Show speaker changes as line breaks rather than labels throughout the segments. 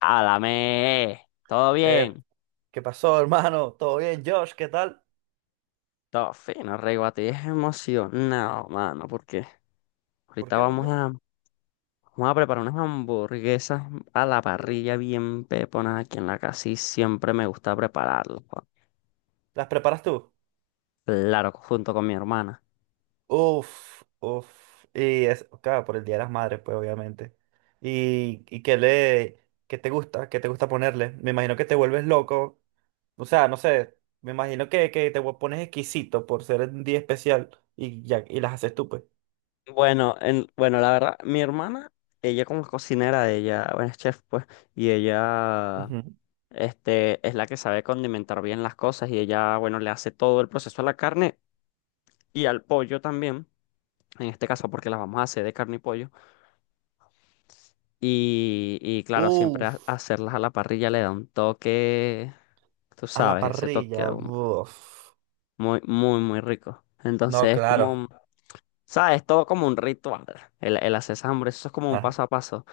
Álame, ¿todo
Eh,
bien?
¿qué pasó, hermano? ¿Todo bien, Josh? ¿Qué tal?
Todo fino, rey. A es emocionado, mano, porque
¿Por
ahorita
qué? ¿Por
vamos
qué?
a, vamos a preparar unas hamburguesas a la parrilla bien peponas aquí en la casa y siempre me gusta prepararlas, pa.
¿Las preparas tú?
Claro, junto con mi hermana.
Uf, uf. Y es, claro, por el Día de las Madres, pues, obviamente. ¿Y qué te gusta? ¿Qué te gusta ponerle? Me imagino que te vuelves loco. O sea, no sé. Me imagino que te pones exquisito por ser un día especial y, ya, y las haces tú, pues.
Bueno, la verdad, mi hermana, ella como es cocinera, ella, bueno, es chef, pues, y ella,
Ujú.
este, es la que sabe condimentar bien las cosas y ella, bueno, le hace todo el proceso a la carne y al pollo también. En este caso porque las vamos a hacer de carne y pollo. Y claro, siempre ha-
Uf,
hacerlas a la parrilla le da un toque, tú
a la
sabes, ese toque
parrilla.
aún
Uf.
muy, muy rico.
No,
Entonces es
claro.
como, ¿sabes? Todo como un ritual. El hacer esas hamburguesas, eso es como un
Ajá.
paso a paso.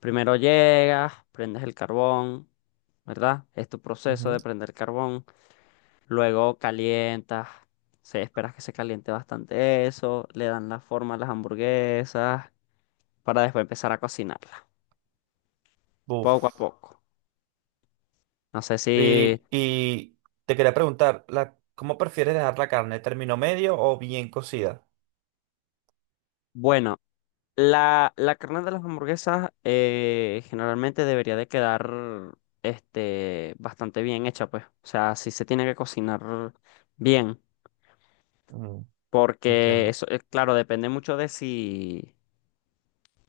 Primero llegas, prendes el carbón, ¿verdad? Es tu proceso
Ujú.
de prender carbón. Luego calientas. Esperas que se caliente bastante eso, le dan la forma a las hamburguesas para después empezar a cocinarlas. Poco a
Uf.
poco. No sé si...
Y te quería preguntar, ¿cómo prefieres dejar la carne? ¿Término medio o bien cocida?
Bueno, la carne de las hamburguesas generalmente debería de quedar bastante bien hecha, pues. O sea, si se tiene que cocinar bien.
Mm,
Porque
entiendo.
eso, claro, depende mucho de si,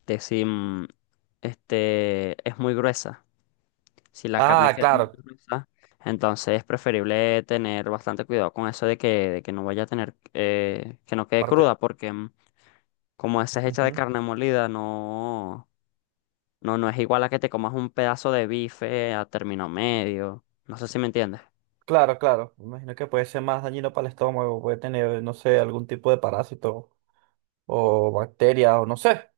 de si mm, este, es muy gruesa. Si la carne
Ah,
queda muy
claro.
gruesa, entonces es preferible tener bastante cuidado con eso de que no vaya a tener, que no quede cruda,
Parte...
porque como esa es hecha de
ujú.
carne molida, no es igual a que te comas un pedazo de bife a término medio. No sé si me entiendes.
Claro, claro. Me imagino que puede ser más dañino para el estómago, puede tener, no sé, algún tipo de parásito o bacteria o no sé.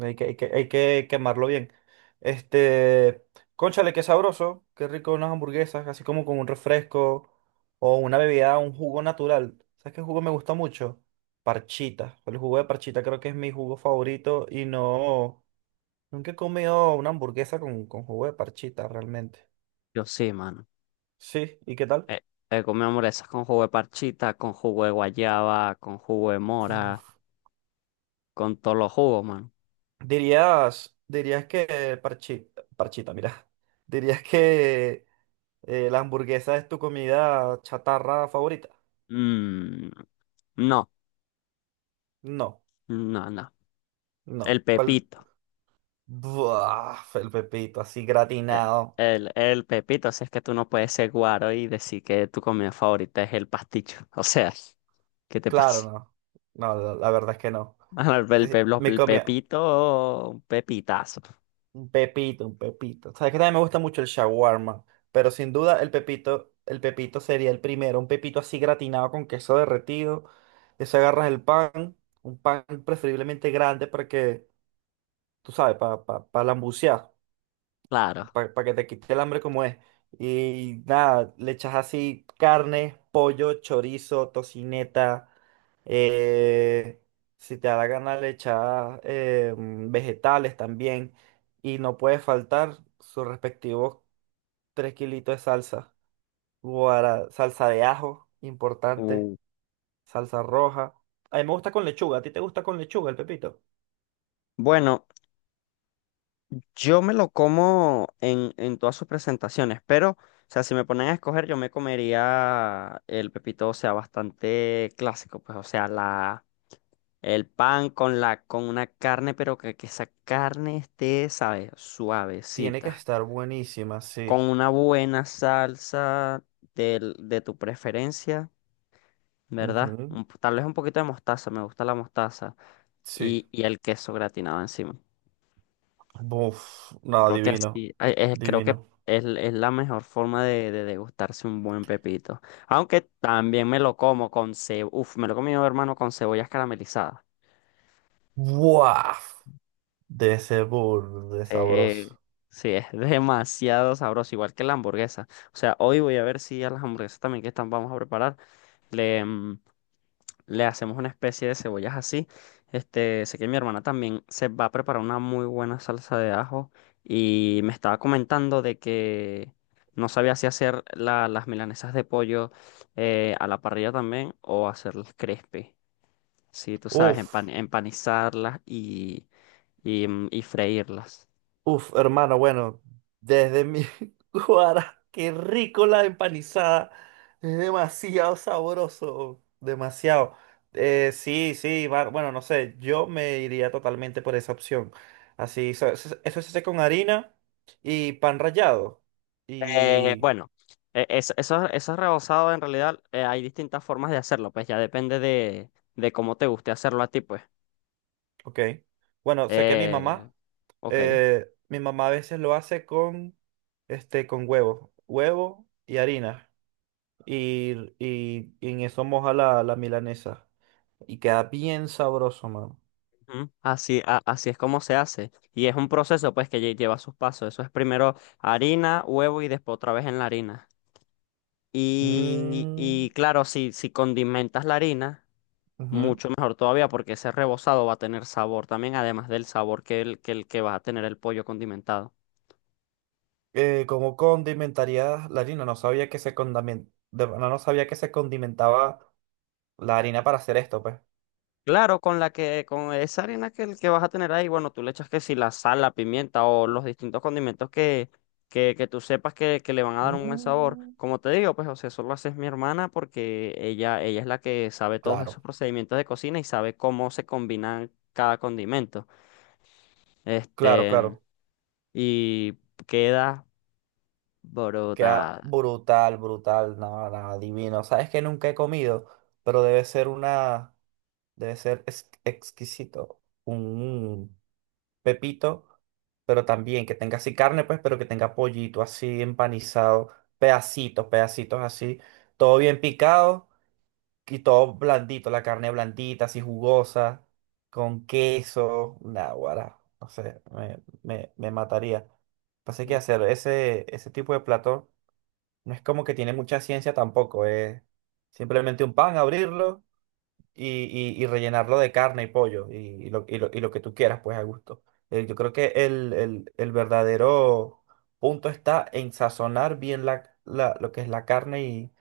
Hay que quemarlo bien. Este, cónchale, qué sabroso, qué rico unas hamburguesas, así como con un refresco o una bebida, un jugo natural. ¿Sabes qué jugo me gusta mucho? Parchita. El jugo de parchita creo que es mi jugo favorito y no, nunca he comido una hamburguesa con jugo de parchita realmente.
Yo sí, mano.
Sí, ¿y qué tal?
Eh, He comido hamburguesas con jugo de parchita, con jugo de guayaba, con jugo de mora, con todos los jugos, mano.
Dirías que parchita, parchita, mira. Dirías que la hamburguesa es tu comida chatarra favorita.
Mm, no,
No,
no, no.
no.
El
¿Cuál?
pepito.
Buah, el pepito así
Eh,
gratinado.
el pepito, si es que tú no puedes ser guaro y decir que tu comida favorita es el pasticho. O sea, ¿qué te
Claro,
pasa?
no. No, la verdad es que no.
Ah, El,
Sí,
pe- pe- los-
me
el
comía
pepito, pepitazo,
un pepito, un pepito. Sabes que también me gusta mucho el shawarma, pero sin duda el pepito sería el primero. Un pepito así gratinado con queso derretido. Eso agarras el pan, un pan preferiblemente grande para que, tú sabes, para lambucear.
claro.
Para que te quite el hambre como es. Y nada, le echas así carne, pollo, chorizo, tocineta. eh, si te da la gana, le echas vegetales también. Y no puede faltar sus respectivos 3 kilitos de salsa. Salsa de ajo, importante.
Uh,
Salsa roja. A mí me gusta con lechuga. ¿A ti te gusta con lechuga el pepito?
bueno, yo me lo como en todas sus presentaciones, pero, o sea, si me ponen a escoger, yo me comería el pepito, o sea, bastante clásico, pues, o sea, la, el pan con la, con una carne, pero que esa carne esté, ¿sabes?
Tiene que
Suavecita,
estar buenísima, sí.
con una buena salsa de tu preferencia. ¿Verdad?
Ujú.
Tal vez un poquito de mostaza, me gusta la mostaza
Sí.
y el queso gratinado encima.
Buf, no,
Creo que
divino,
así, ay, es- creo que
divino.
es la mejor forma de degustarse un buen pepito. Aunque también me lo como con cebolla, uf, me lo he comido, hermano, con cebollas caramelizadas.
Buah, de ese burro de
Sí,
sabroso.
sí, es demasiado sabroso, igual que la hamburguesa. O sea, hoy voy a ver si a las hamburguesas también que están, vamos a preparar. Le hacemos una especie de cebollas así. Sé que mi hermana también se va a preparar una muy buena salsa de ajo y me estaba comentando de que no sabía si hacer las milanesas de pollo a la parrilla también o hacerlas crispy. Sí, tú sabes,
Uf,
empanizarlas y freírlas.
uf, hermano, bueno, desde mi guara, qué rico la empanizada. Es demasiado sabroso, demasiado. Sí, sí, bueno, no sé, yo me iría totalmente por esa opción. Así, eso se hace con harina y pan rallado. y
Bueno, eso, eso es rebozado en realidad, hay distintas formas de hacerlo, pues ya depende de cómo te guste hacerlo a ti, pues.
Ok. Bueno, sé que
Eh, ok.
mi mamá a veces lo hace con, con huevo, huevo y harina. Y en eso moja la milanesa. Y queda bien sabroso, mano.
Ujú. Así, así es como se hace. Y es un proceso, pues, que lleva sus pasos. Eso es primero harina, huevo y después otra vez en la harina. Y,
Mm,
y claro, si condimentas la harina,
ujú.
mucho mejor todavía, porque ese rebozado va a tener sabor también, además del sabor que el que va a tener el pollo condimentado.
¿Cómo condimentaría la harina? No sabía que se no, no sabía que se condimentaba la harina para hacer esto, pues.
Claro, con con esa harina el que vas a tener ahí, bueno, tú le echas que si la sal, la pimienta o los distintos condimentos que tú sepas que le van a dar un buen sabor.
Mm,
Como te digo, pues, o sea, eso lo hace mi hermana porque ella es la que sabe todos esos
claro,
procedimientos de cocina y sabe cómo se combinan cada condimento.
claro,
Este,
claro.
y queda
Queda
brutal.
brutal, brutal, nada, nada, divino. Sabes que nunca he comido, pero debe ser exquisito. Un pepito, pero también que tenga así carne, pues, pero que tenga pollito así empanizado, pedacitos, pedacitos así, todo bien picado y todo blandito, la carne blandita, así jugosa, con queso, nada, guará, no sé, me mataría. Pasa que hacer ese tipo de plato. No es como que tiene mucha ciencia tampoco, es simplemente un pan, abrirlo y, y rellenarlo de carne y pollo y lo que tú quieras, pues a gusto. Yo creo que el verdadero punto está en sazonar bien lo que es la carne y,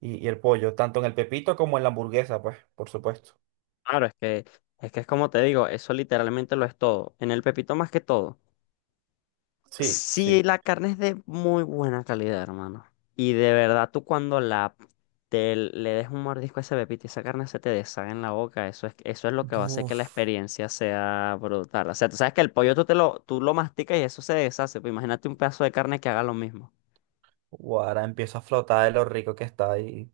y- y el pollo, tanto en el pepito como en la hamburguesa, pues, por supuesto.
Claro, es que es como te digo, eso literalmente lo es todo. En el pepito más que todo.
Sí,
Sí,
sí.
la carne es de muy buena calidad, hermano. Y de verdad, tú cuando la te le des un mordisco a ese pepito y esa carne se te deshaga en la boca, eso es lo que va a hacer que la
Uf,
experiencia sea brutal. O sea, tú sabes que el pollo tú lo masticas y eso se deshace. Pues imagínate un pedazo de carne que haga lo mismo.
ahora empiezo a flotar de lo rico que está y,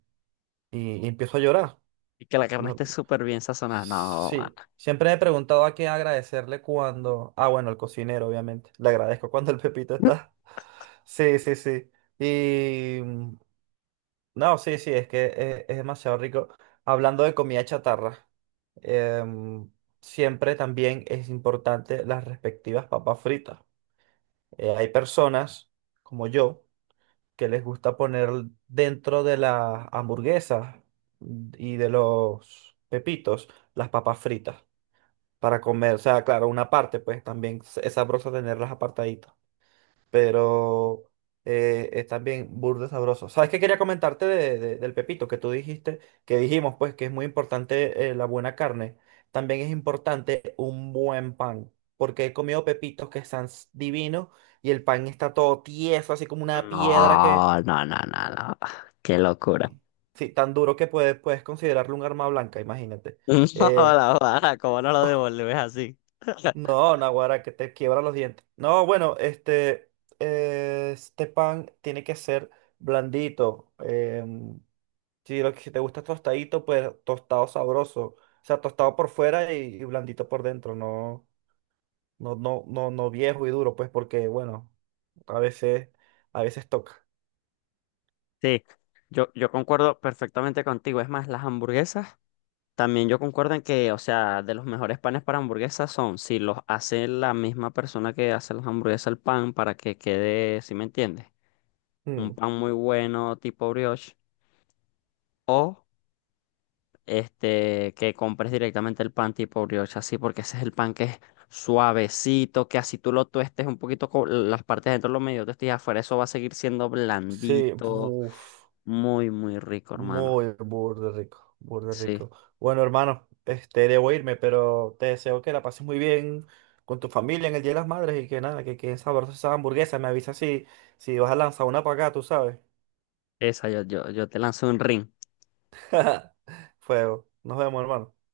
y, y empiezo a llorar.
Y que la carne esté súper bien sazonada. No, mano.
Sí, siempre me he preguntado a quién agradecerle cuando. Ah, bueno, al cocinero, obviamente. Le agradezco cuando el pepito está. Sí, sí, sí. Y... mm, No, sí, sí, es que es demasiado rico. Hablando de comida chatarra, em, siempre también es importante las respectivas papas fritas. Hay personas, como yo, que les gusta poner dentro de las hamburguesas y de los pepitos las papas fritas para comer. O sea, claro, una parte, pues también es sabroso tenerlas apartaditas. Pero es también burde sabroso. ¿Sabes qué quería comentarte del pepito que tú dijiste? Que dijimos, pues, que es muy importante la buena carne. También es importante un buen pan. Porque he comido pepitos que están divinos y el pan está todo tieso, así como una piedra que.
No, no, no, no, no. Qué locura.
Sí, tan duro que puedes considerarlo un arma blanca, imagínate.
No,
Eh,
la vara, ¿cómo no lo devolves así?
No, Naguará, que te quiebra los dientes. No, bueno, este pan tiene que ser blandito. Em, si lo que si te gusta tostadito, pues tostado sabroso. O sea, tostado por fuera y blandito por dentro. No, no, no, no, no viejo y duro, pues, porque, bueno, a veces, a veces toca.
Sí, yo concuerdo perfectamente contigo. Es más, las hamburguesas, también yo concuerdo en que, o sea, de los mejores panes para hamburguesas son si los hace la misma persona que hace las hamburguesas el pan para que quede, ¿si me entiendes? Un
Mm,
pan muy bueno tipo brioche o este que compres directamente el pan tipo brioche así porque ese es el pan que es suavecito, que así tú lo tuestes un poquito con las partes de dentro lo medio tuestes y afuera eso va a seguir siendo
sí,
blandito,
uf.
muy muy rico, hermano.
Muy burde rico, burde
Sí.
rico. Bueno, hermano, debo irme, pero te deseo que la pases muy bien con tu familia en el Día de las Madres y que nada, que queden sabrosas esas hamburguesas. Me avisa si vas a lanzar una para acá, tú sabes.
Esa, yo te lanzo un ring.
Fuego. Nos vemos, hermano.